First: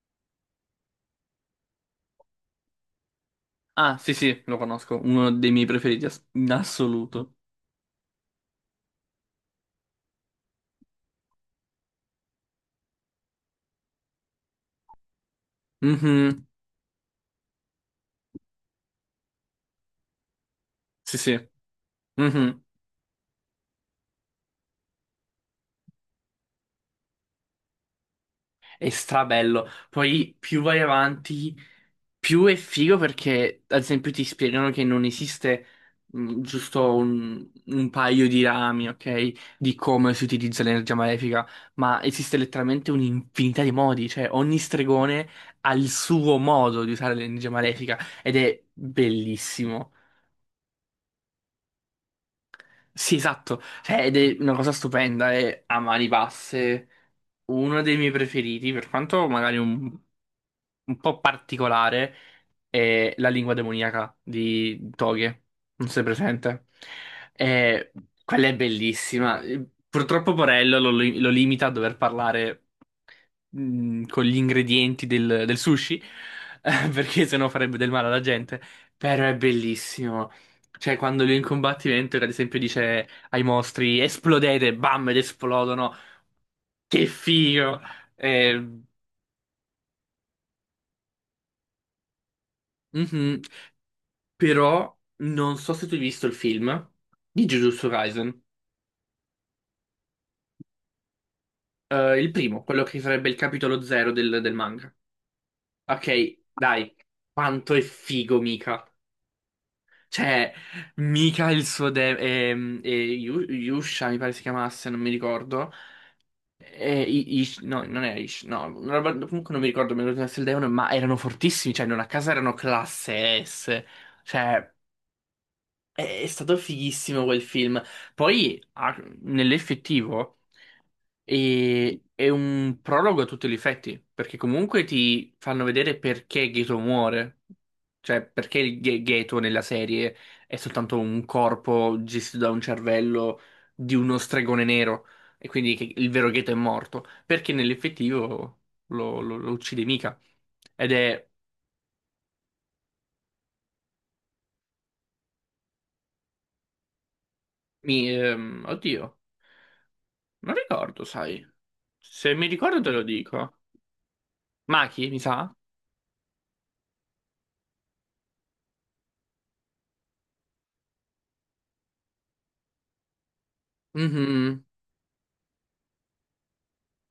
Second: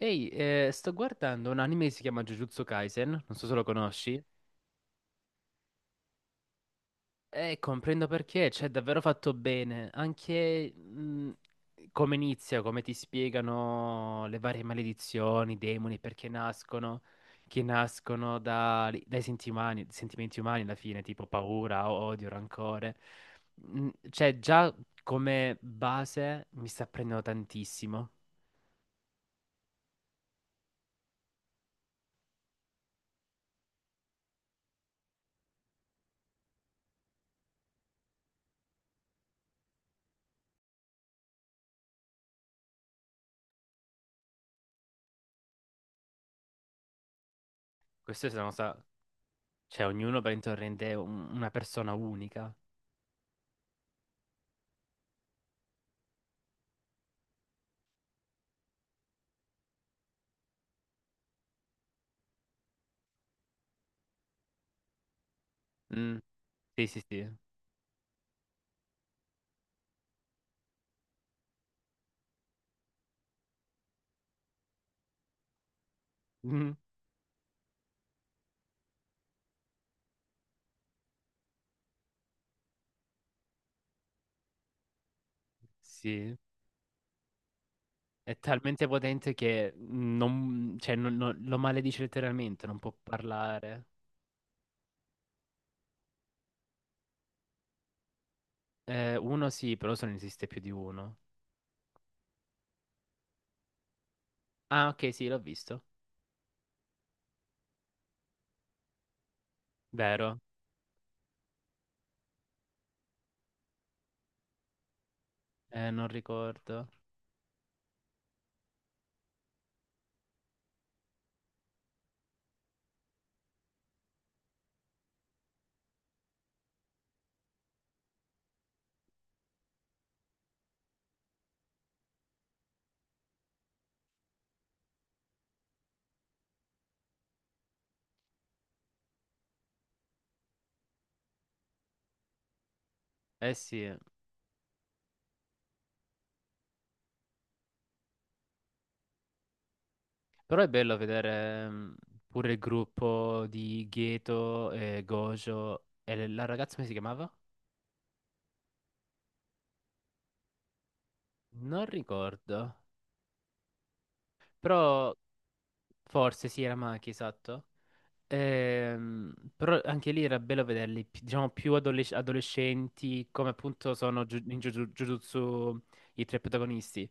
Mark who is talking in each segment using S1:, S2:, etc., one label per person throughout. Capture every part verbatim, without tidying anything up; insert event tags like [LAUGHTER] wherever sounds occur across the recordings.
S1: Ehi, eh, sto guardando un anime che si chiama Jujutsu Kaisen, non so se lo
S2: Ah, sì,
S1: conosci,
S2: sì, lo conosco, uno dei miei preferiti ass- in assoluto.
S1: e comprendo perché, cioè, è davvero fatto bene, anche mh, come inizia, come ti spiegano le varie maledizioni, i demoni, perché
S2: Mhm,
S1: nascono, che nascono da- dai senti umani- sentimenti umani alla fine,
S2: sì,
S1: tipo
S2: sì,
S1: paura, odio,
S2: mhm.
S1: rancore. Mm, Cioè, già come base mi sta prendendo tantissimo.
S2: È strabello. Poi più vai avanti, più è figo perché, ad esempio, ti spiegano che non esiste mh, giusto un, un paio di rami, ok, di come si utilizza l'energia malefica, ma esiste letteralmente un'infinità di modi, cioè ogni stregone ha il suo modo di usare l'energia malefica
S1: Questo è
S2: ed
S1: una
S2: è
S1: cosa, cioè,
S2: bellissimo.
S1: ognuno per intorno rende un- una persona unica.
S2: Sì, esatto. Cioè, ed è una cosa stupenda, è a mani basse uno dei miei preferiti, per quanto magari un, un po' particolare, è la lingua demoniaca di Toghe, non sei
S1: Mm.
S2: presente?
S1: Sì, sì, sì.
S2: E quella è bellissima. Purtroppo Borello lo, lo limita a dover parlare mh, con gli ingredienti del, del sushi, [LAUGHS]
S1: Mm.
S2: eh, perché sennò farebbe del male alla gente. Però è bellissimo. Cioè, quando lui è in combattimento, ad esempio, dice ai mostri: esplodete, bam, ed esplodono.
S1: Sì.
S2: Che figo!
S1: È
S2: Eh,
S1: talmente potente che non, cioè, non- non- lo maledice letteralmente, non può
S2: mhm.
S1: parlare.
S2: Però non so se tu hai visto il film di Jujutsu Kaisen.
S1: Eh, uno sì, però se ne esiste più di uno.
S2: Eh, il primo, quello che sarebbe il capitolo zero del, del
S1: Ah,
S2: manga.
S1: ok, sì, l'ho visto.
S2: Ok, dai, quanto è figo Mika.
S1: Vero?
S2: Cioè, Mika e il suo de- ehm, e Yu- Yusha, mi pare si chiamasse, non mi ricordo.
S1: Eh, non ricordo.
S2: E I- Ish- no, non era Ish, no, una roba- comunque non mi ricordo, mi ricordo se il demone, ma erano fortissimi, cioè non a casa erano classe S. Cioè, è è stato fighissimo quel film. Poi, ah, nell'effettivo. E è un prologo a tutti gli effetti, perché comunque ti fanno vedere perché Gato muore, cioè perché il Ga- Gato nella serie è soltanto un corpo gestito da un cervello
S1: Eh sì.
S2: di uno stregone nero, e quindi che il vero Gato è morto, perché nell'effettivo lo, lo- lo uccide mica.
S1: Però è
S2: Ed
S1: bello
S2: è...
S1: vedere mm, pure il gruppo di Geto e Gojo. E le- la ragazza come si chiamava?
S2: mi- ehm, oddio, non ricordo, sai.
S1: Non
S2: Se mi
S1: ricordo.
S2: ricordo te lo dico. Maki,
S1: Però
S2: mi sa?
S1: forse sì, era Maki, esatto. Ehm, però anche lì era bello vederli, pi- diciamo, più adolesc- adolescenti, come appunto sono Ju- in
S2: Mhm,
S1: Juju- Jujutsu i tre protagonisti.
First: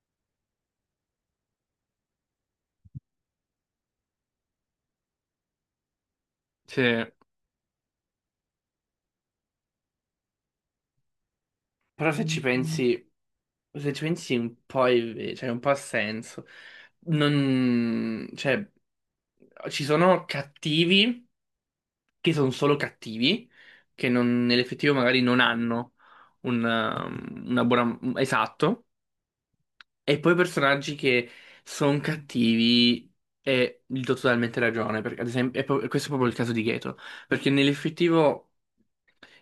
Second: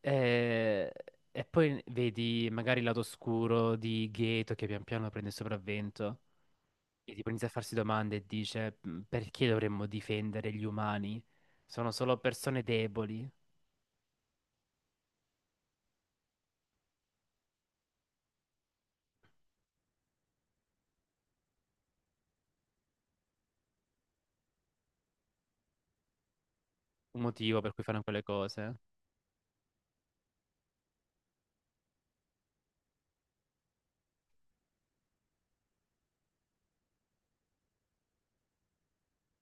S1: Eh, E, poi vedi magari il lato oscuro di Gato che pian piano prende il sopravvento
S2: sì.
S1: e tipo inizia a farsi domande e dice: "Mm, Perché dovremmo difendere gli umani? Sono
S2: Però
S1: solo
S2: se ci
S1: persone
S2: pensi,
S1: deboli.
S2: se ci pensi un po', è ve- cioè un po' ha senso. Non, cioè, ci sono cattivi che sono solo cattivi, che non- nell'effettivo magari non hanno un,
S1: Un
S2: um,
S1: motivo
S2: una
S1: per cui
S2: buona.
S1: fanno quelle cose.
S2: Esatto. E poi personaggi che sono cattivi e gli do totalmente ragione, perché ad esempio, è pro- questo è proprio il caso di Geto, perché nell'effettivo,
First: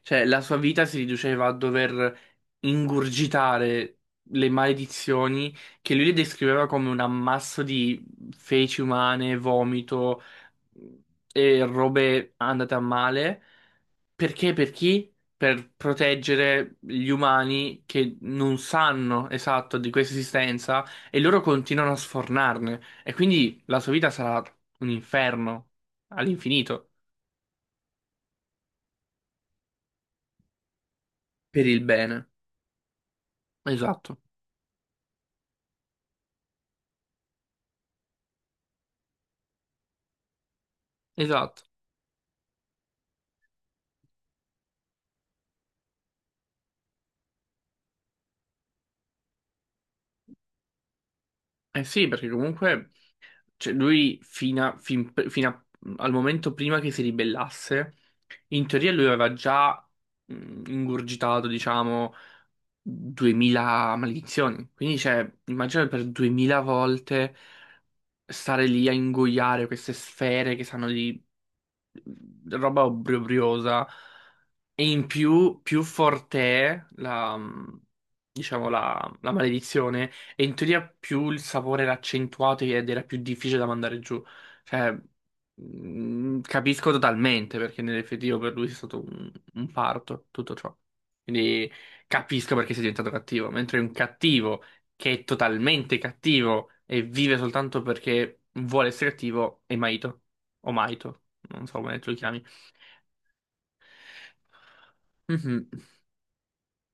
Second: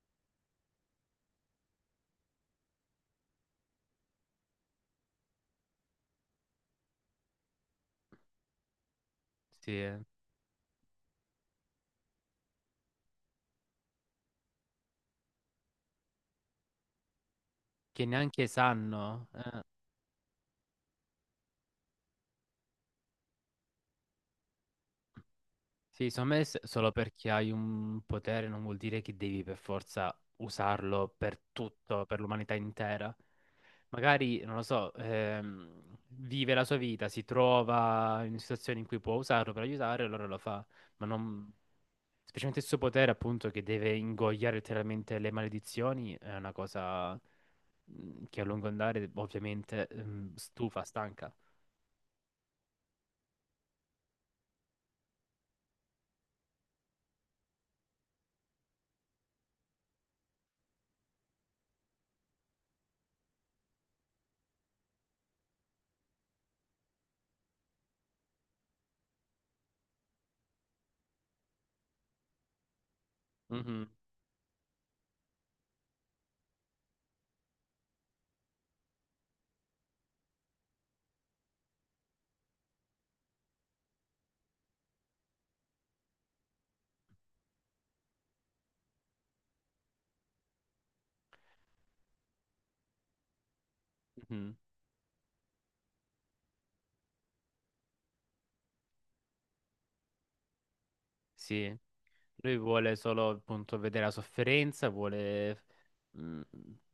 S2: cioè, la sua vita si riduceva a dover ingurgitare le maledizioni che lui le descriveva come un ammasso di feci umane,
S1: Sì, eh.
S2: vomito e robe andate a male. Perché? Per chi? Per proteggere gli umani
S1: Che
S2: che
S1: neanche
S2: non sanno
S1: sanno. eh.
S2: esatto di questa esistenza e loro continuano a sfornarne. E quindi la sua vita sarà un inferno
S1: Sì, secondo me se- solo
S2: all'infinito
S1: perché hai un potere non vuol dire che devi per forza usarlo per
S2: per il
S1: tutto, per
S2: bene.
S1: l'umanità intera.
S2: Esatto,
S1: Magari, non lo so, ehm, vive la sua vita, si trova in situazioni in cui può usarlo per aiutare, allora lo fa. Ma non.
S2: esatto.
S1: Specialmente il suo potere, appunto, che deve ingoiare letteralmente le maledizioni, è una cosa mm, che a lungo andare, ovviamente, mm, stufa, stanca.
S2: Eh sì, perché comunque cioè, lui fino a- fin- fino a- al momento prima che si ribellasse, in teoria lui aveva già mh, ingurgitato, diciamo, duemila maledizioni. Quindi, cioè, immagina per duemila volte, stare lì a ingoiare queste sfere che sanno di roba
S1: Mhm,
S2: obbrobriosa. E in più, più forte è la, mm, diciamo, la, la maledizione, e in teoria più il sapore era accentuato ed era più difficile da mandare giù. Cioè, mm, capisco totalmente perché nell'effettivo per lui è stato un, un parto, tutto ciò. Quindi capisco perché sei diventato cattivo, mentre un
S1: mhm.
S2: cattivo che è totalmente cattivo e vive soltanto perché vuole essere cattivo è Maito, o Maito non so
S1: Sì.
S2: come tu li chiami.
S1: Lui vuole solo appunto vedere la sofferenza, vuole
S2: Mhm.
S1: mh,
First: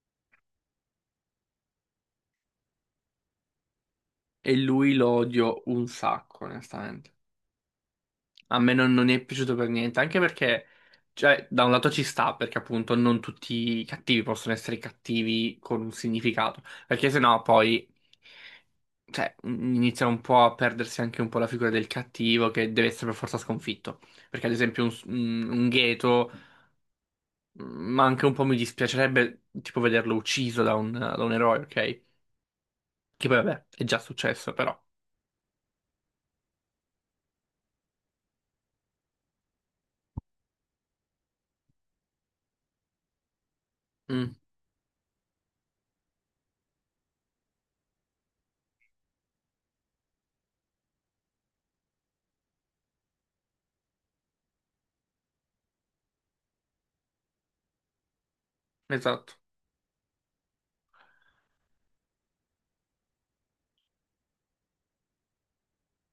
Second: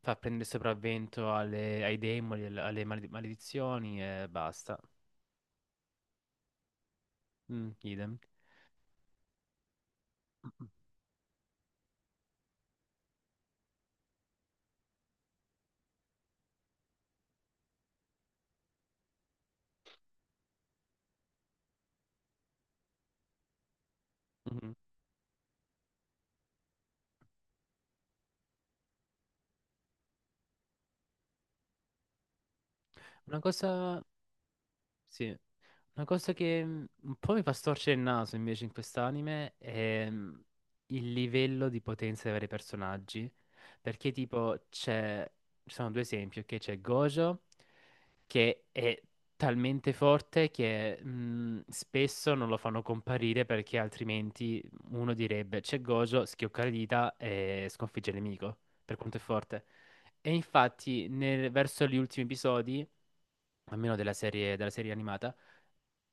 S1: far prendere sopravvento alle- ai demoni, al- alle maled- maledizioni e
S2: E
S1: basta.
S2: lui lo odio un sacco, onestamente.
S1: Mm, idem.
S2: A me non, non è piaciuto per niente, anche perché, cioè, da un lato ci sta, perché appunto non tutti i cattivi possono essere cattivi con un significato, perché sennò poi, cioè, inizia un po' a perdersi anche un po' la figura del cattivo che deve essere per forza sconfitto. Perché ad
S1: Mhm.
S2: esempio un, un, un Gheto, mm, ma anche un po' mi dispiacerebbe tipo vederlo ucciso da un, da un eroe, ok? Che poi
S1: Una
S2: vabbè, è già
S1: cosa,
S2: successo, però.
S1: sì. Una cosa che mm, un po' mi fa storcere il naso invece in quest'anime è mm, il livello di potenza dei vari personaggi. Perché
S2: Mm.
S1: tipo c'è, ci sono due esempi, ok? C'è Gojo che è talmente forte che mm, spesso non lo fanno comparire perché altrimenti uno direbbe c'è Gojo, schioccare le dita e sconfigge il nemico, per quanto è
S2: Esatto.
S1: forte. E infatti nel- verso gli ultimi episodi, almeno della serie della serie animata,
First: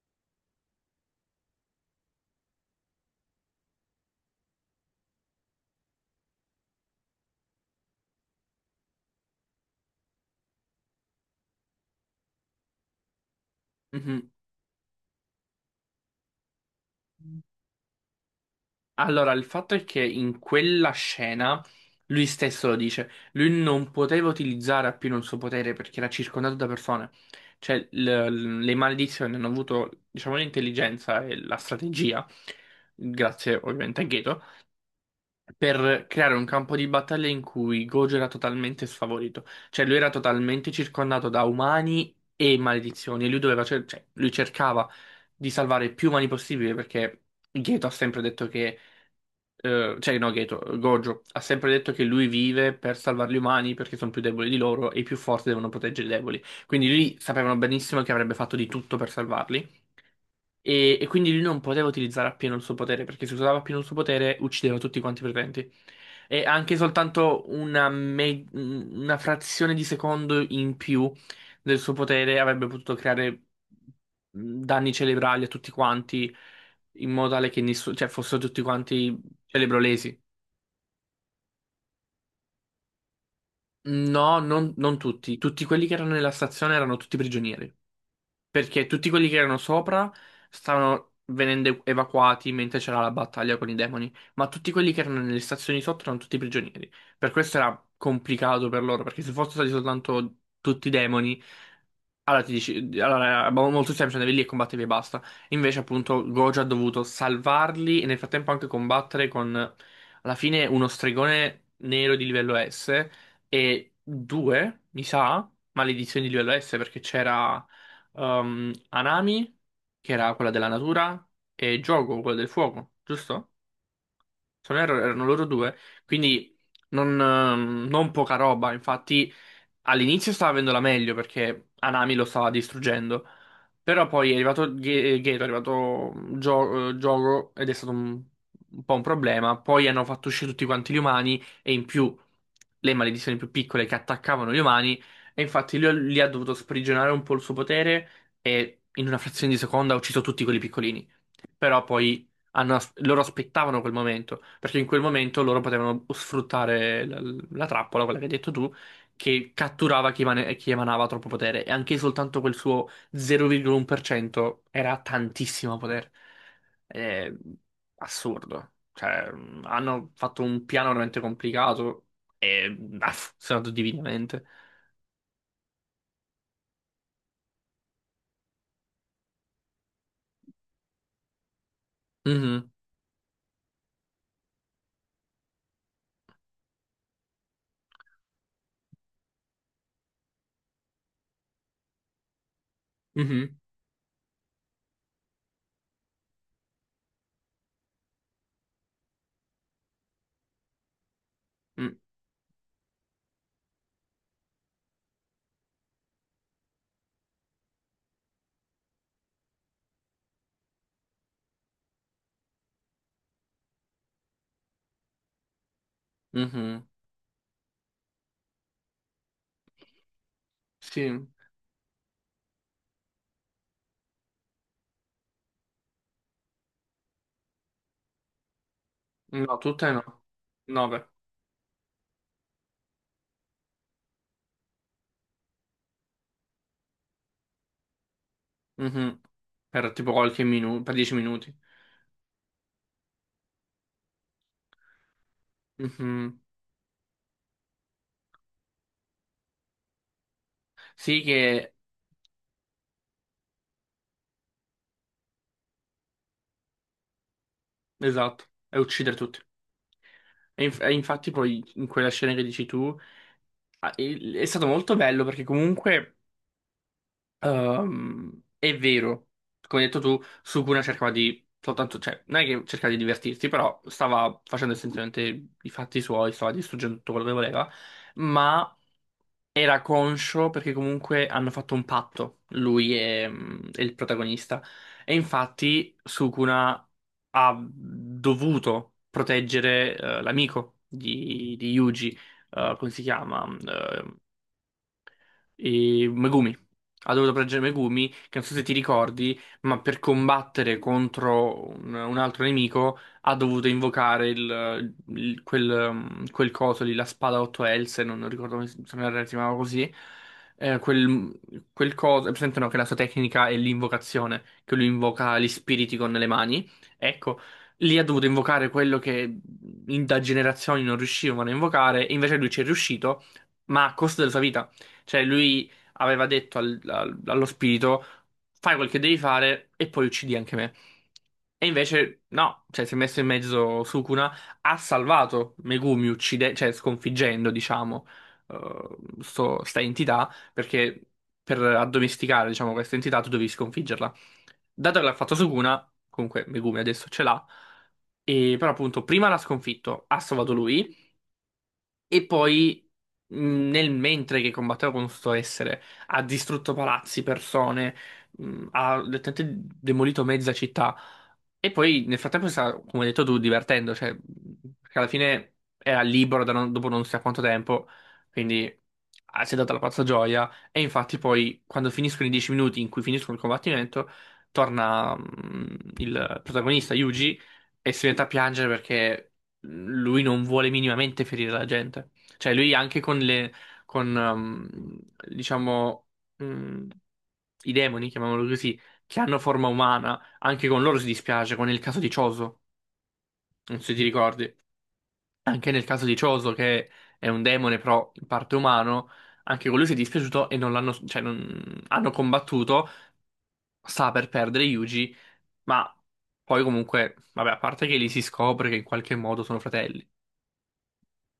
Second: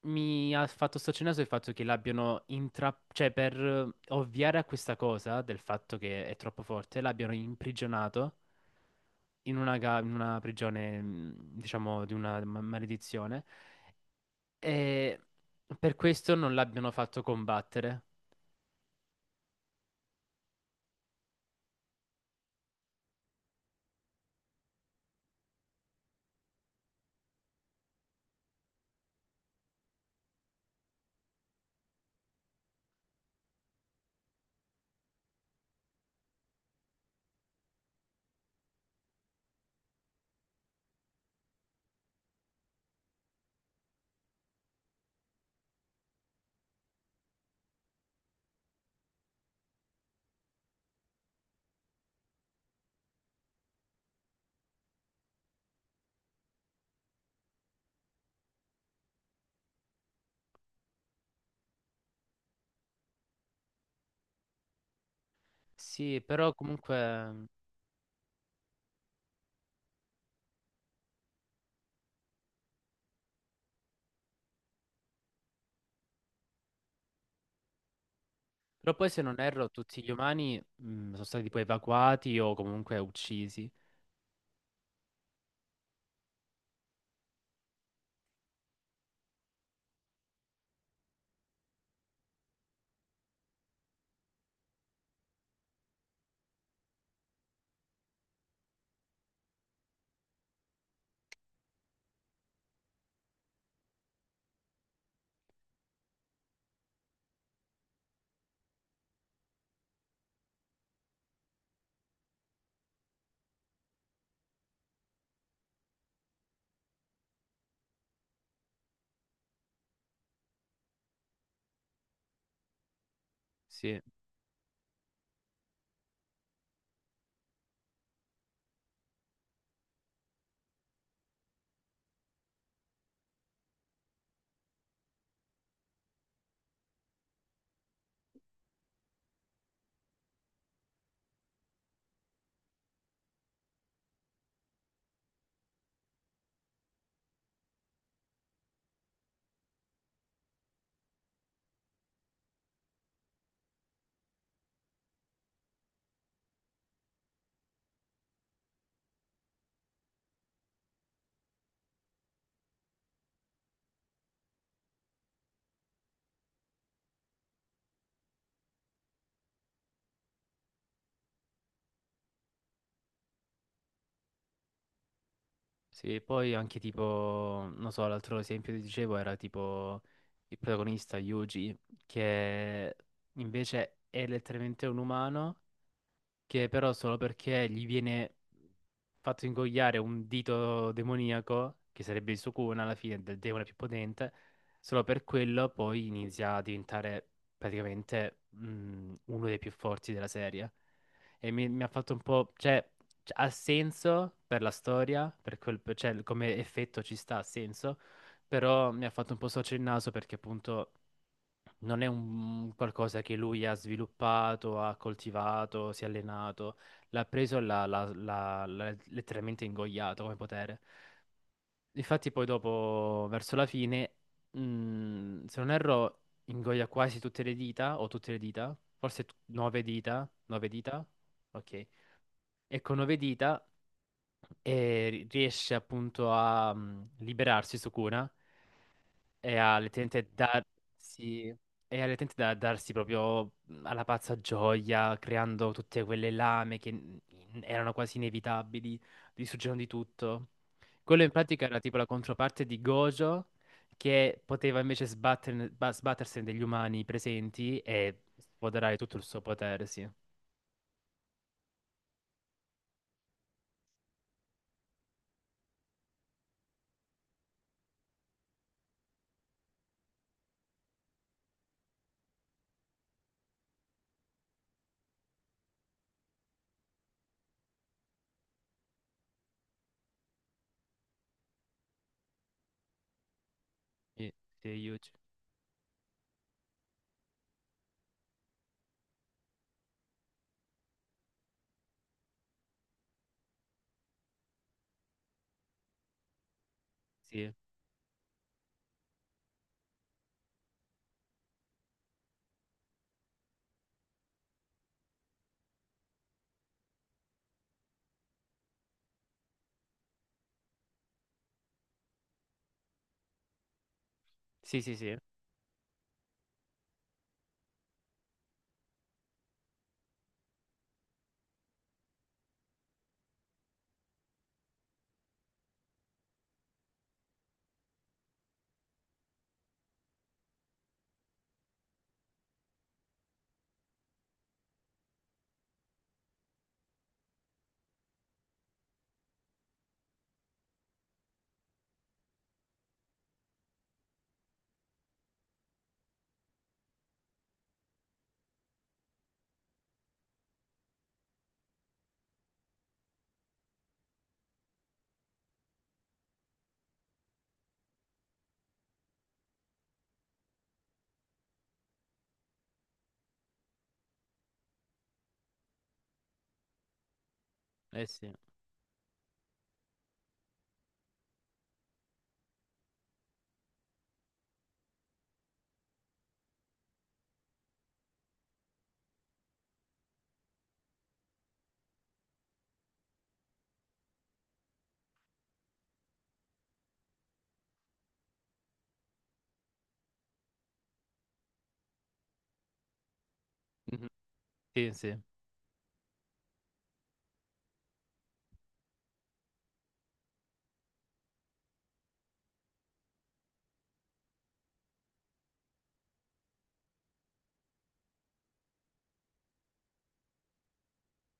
S1: mi ha fatto staccionare il fatto che l'abbiano intra... cioè per eh, ovviare a questa cosa del fatto che è troppo forte, l'abbiano imprigionato in una, ga- in una prigione, mh, diciamo, di una ma- maledizione
S2: Mhm.
S1: e per questo non l'abbiano fatto combattere.
S2: Allora, il fatto è che in quella scena lui stesso lo dice, lui non poteva utilizzare appieno il suo potere perché era circondato da persone. Cioè, l- le maledizioni hanno avuto, diciamo, l'intelligenza e la strategia, grazie ovviamente a Geto per creare un campo di battaglia in cui Gojo era totalmente sfavorito, cioè lui era totalmente circondato da umani e maledizioni e lui doveva cer- cioè, lui cercava di salvare più umani possibile perché Geto ha sempre detto che eh, cioè no Geto, Gojo ha sempre detto che lui vive per salvare gli umani perché sono più deboli di loro e i più forti devono proteggere i deboli. Quindi lui sapevano benissimo che avrebbe fatto di tutto per salvarli. E, e quindi lui non poteva utilizzare appieno il suo potere, perché se usava appieno il suo potere uccideva tutti quanti i presenti.
S1: Sì,
S2: E
S1: però
S2: anche soltanto
S1: comunque.
S2: una, me- una frazione di secondo in più del suo potere avrebbe potuto creare danni cerebrali a tutti quanti, in modo tale che nessuno, cioè, fossero tutti
S1: Però poi
S2: quanti
S1: se non erro tutti gli
S2: cerebrolesi.
S1: umani mh, sono stati poi evacuati o comunque uccisi.
S2: No, non, non tutti. Tutti quelli che erano nella stazione erano tutti prigionieri. Perché tutti quelli che erano sopra stavano venendo ev- evacuati mentre c'era la battaglia con i demoni, ma tutti quelli che erano nelle stazioni sotto erano tutti prigionieri. Per questo era complicato per loro, perché se fossero stati soltanto tutti demoni allora ti dici, allora, è mo- molto semplice, andavi lì e combattevi e basta. Invece, appunto, Gojo ha dovuto salvarli e nel frattempo anche combattere con, alla fine, uno stregone nero di livello S e due, mi sa, maledizioni di livello S perché c'era ehm, Anami, che era quella della natura, e Jogo, quello del fuoco, giusto?
S1: Sì.
S2: Se non erro, erano loro due, quindi non, ehm, non poca roba. Infatti, all'inizio stava avendo la meglio perché Anami lo stava distruggendo. Però poi è arrivato Ge- Geto, è arrivato Gio- eh, Giogo ed è stato un, un po' un problema. Poi hanno fatto uscire tutti quanti gli umani e in più le maledizioni più piccole che attaccavano gli umani. E infatti lui lì ha dovuto sprigionare un po' il suo potere e in una frazione di seconda ha ucciso tutti quelli piccolini. Però poi hanno as- loro aspettavano quel momento, perché in quel momento loro potevano sfruttare la, la trappola, quella che hai detto tu, che catturava chi, emane- chi emanava troppo potere, e anche soltanto quel suo zero virgola uno per cento era tantissimo potere. È assurdo. Cioè, mh, hanno fatto un piano veramente complicato e mh, ha funzionato divinamente.
S1: Sì, poi anche tipo, non so, l'altro esempio che ti dicevo era tipo il protagonista Yuji,
S2: Mhm,
S1: che invece è letteralmente un umano, che però solo perché gli viene fatto ingoiare un dito demoniaco, che sarebbe il Sukuna alla fine, del
S2: mhm,
S1: demone più potente, solo per quello poi inizia a diventare praticamente mm, uno dei più forti della serie. E mi, mi ha
S2: mm,
S1: fatto un po'. Cioè, c- ha senso per la storia, per quel, cioè, come effetto ci sta, ha senso, però mi ha fatto un po' sorgere il naso perché appunto non è un qualcosa che lui ha sviluppato, ha coltivato, si è allenato,
S2: mhm.
S1: l'ha preso e l'ha l'ha- l'ha- l'ha letteralmente ingoiato come potere.
S2: Sì,
S1: Infatti poi dopo, verso la fine, mm, se non erro, ingoia quasi tutte le dita, o tutte le dita, forse t-
S2: no,
S1: nove
S2: tutte no.
S1: dita, nove dita,
S2: nove.
S1: ok e con nove dita e ri- riesce appunto a mm, liberarsi Sukuna
S2: Mhm.
S1: e a
S2: Per tipo
S1: letteralmente
S2: qualche minuto, per 10
S1: darsi
S2: minuti.
S1: e a letteralmente da- darsi proprio mm, alla pazza gioia, creando tutte quelle
S2: Mhm.
S1: lame che n- erano quasi inevitabili, distruggendo di tutto.
S2: Sì,
S1: Quello in pratica
S2: che
S1: era tipo la controparte di Gojo che poteva invece sbatterne- ba- sbattersene degli umani presenti e
S2: esatto, è
S1: sfoderare tutto
S2: uccidere
S1: il
S2: tutti.
S1: suo potere, sì.
S2: E, inf- e infatti poi in quella scena che dici tu ah, il- è stato molto bello perché comunque ehm, è vero, come hai detto tu, Sukuna cercava di soltanto, cioè non è che cercava di divertirsi, però stava facendo essenzialmente i fatti suoi, stava distruggendo tutto quello che voleva, ma era conscio perché comunque hanno fatto un patto, lui e, mm, e il
S1: Sì,
S2: protagonista.
S1: sì, Yuji.
S2: E infatti Sukuna ha dovuto proteggere eh, l'amico di, di Yuji, eh, come si chiama? mm, eh, e Megumi. Ha dovuto
S1: Sì,
S2: proteggere Megumi, che non so se ti ricordi, ma per combattere contro un, un altro nemico ha dovuto invocare il, il- quel, um, quel coso lì, la spada a otto else, non, non ricordo come si se non erro si chiamava così. Eh, quel, quel coso, è presente no, che la sua tecnica è l'invocazione, che
S1: sì,
S2: lui
S1: sì, sì.
S2: invoca gli spiriti con le mani. Ecco, lì ha dovuto invocare quello che in- da generazioni non riuscivano a invocare, e invece lui ci è riuscito, ma a costo della sua vita. Cioè, lui aveva detto al- al- allo spirito: fai quel che devi fare e poi uccidi anche me. E invece, no, cioè, si è messo in mezzo Sukuna, ha salvato Megumi, uccide- cioè, sconfiggendo, diciamo, eh, sto- sta entità, perché per addomesticare, diciamo, questa entità tu devi sconfiggerla. Dato che l'ha fatto Sukuna, comunque Megumi adesso ce l'ha, e però appunto prima l'ha sconfitto, ha salvato lui. E poi, mh, nel mentre che combatteva con questo essere, ha distrutto palazzi, persone, mh, ha letteralmente demolito mezza città. E poi, nel frattempo, si sta, come hai detto tu, divertendo, cioè, mh, perché alla fine era libero da non- dopo non si sa quanto tempo,
S1: Eh sì.
S2: quindi ah, si è data la pazza gioia. E infatti, poi, quando finiscono i dieci minuti in cui finiscono il combattimento, torna, mh, il protagonista, Yuji, e si mette a piangere perché lui non vuole minimamente ferire la gente. Cioè, lui anche con le, con, um, diciamo, mm, i demoni, chiamiamolo così, che hanno forma umana, anche con loro si dispiace, come nel caso di Choso, non so se ti
S1: Mhm,
S2: ricordi.
S1: sì, sì.
S2: Anche nel caso di Choso, che è un demone però in parte umano, anche con lui si è dispiaciuto e non l'hanno, cioè, non, hanno combattuto, sta per perdere Yuji, ma poi comunque, vabbè, a parte che lì si scopre che in qualche modo sono fratelli.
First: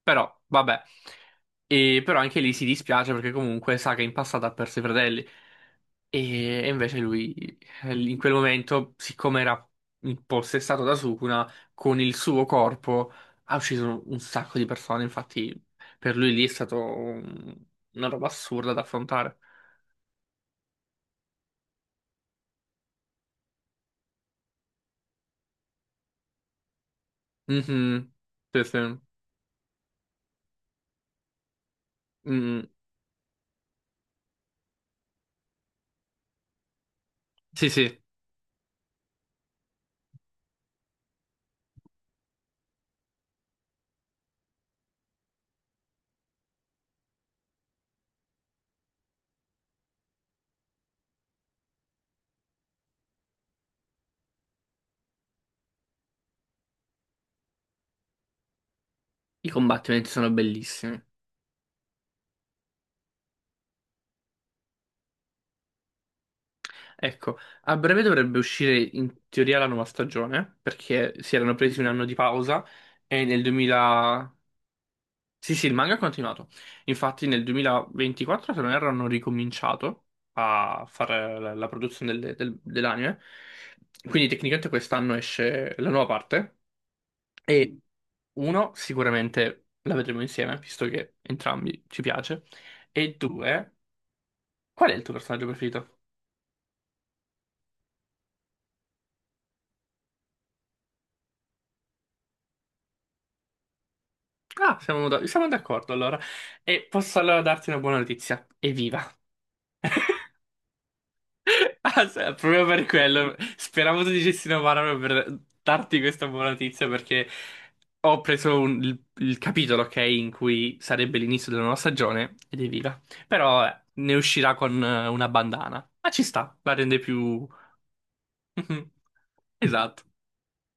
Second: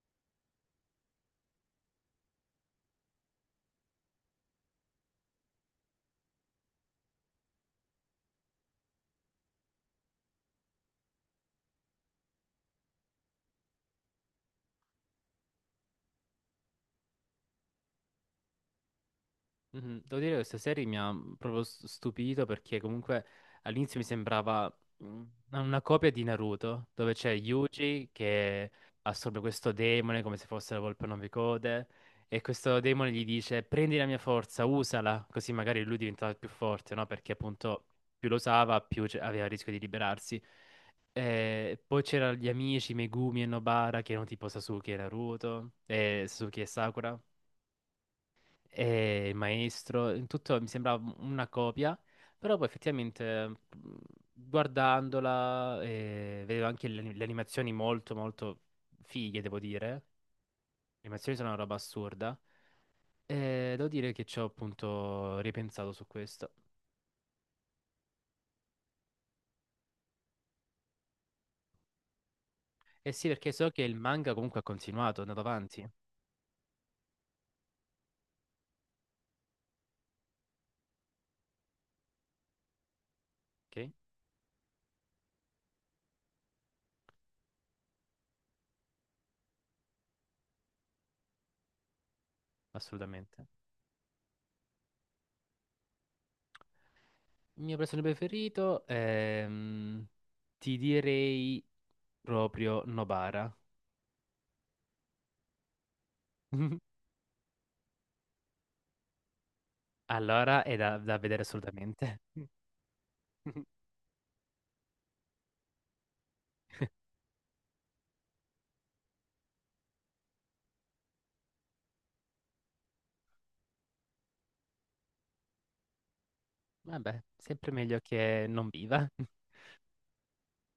S2: Però, vabbè. E, però anche lì si dispiace perché comunque sa che in passato ha perso i fratelli. E, e invece lui, eh, in quel momento, siccome era impossessato da Sukuna, con il suo corpo ha ucciso un sacco di persone. Infatti, per lui lì è stato un- una roba assurda da affrontare.
S1: Mhm. Devo dire che questa serie mi ha mm, proprio s- stupito perché comunque all'inizio mi sembrava mm, una copia di Naruto, dove c'è Yuji
S2: Mhm. Sì,
S1: che
S2: sì.
S1: assorbe questo demone come se fosse la volpe a nove code e
S2: Mm.
S1: questo demone gli dice prendi la mia forza, usala, così magari lui diventava più forte, no? Perché
S2: Sì,
S1: appunto
S2: sì.
S1: più lo usava, più c- aveva il rischio di liberarsi. Eh, poi c'erano gli amici Megumi e Nobara che erano tipo Sasuke e Naruto, e Sasuke e Sakura. E il maestro, in tutto mi sembrava una copia, però poi effettivamente mh, guardandola eh, vedevo anche le, le animazioni molto molto fighe,
S2: I
S1: devo dire.
S2: combattimenti sono
S1: Le
S2: bellissimi.
S1: animazioni sono una roba assurda. E devo dire che ci ho appunto ripensato su questo.
S2: Ecco, a breve dovrebbe uscire in teoria la nuova stagione, perché si erano presi un anno di pausa
S1: E
S2: e
S1: sì,
S2: nel
S1: perché so che il
S2: duemila.
S1: manga comunque ha continuato, è andato
S2: Sì, sì, il
S1: avanti,
S2: manga è continuato. Infatti nel duemilaventiquattro, se non erro, hanno ricominciato a fare la, la produzione del- del- dell'anime.
S1: ok?
S2: Quindi tecnicamente quest'anno esce la nuova parte e uno, sicuramente la vedremo insieme, visto che entrambi ci piace, e
S1: Assolutamente.
S2: due, qual è il tuo personaggio preferito?
S1: Il mio personaggio preferito ehm, ti direi proprio Nobara.
S2: Ah, siamo da- siamo d'accordo allora. E
S1: [LAUGHS]
S2: posso allora darti una buona notizia. Evviva!
S1: Allora è da, da vedere
S2: [LAUGHS] Ah,
S1: assolutamente.
S2: sì, proprio per quello.
S1: [LAUGHS]
S2: Speravo tu dicessi una parola per darti questa buona notizia perché ho preso un- il, il capitolo, ok, in cui sarebbe l'inizio della nuova stagione ed evviva. Però eh, ne uscirà con eh, una bandana. Ma ci sta, la rende
S1: Vabbè,
S2: più.
S1: sempre meglio che non
S2: [LAUGHS]
S1: viva.
S2: Esatto.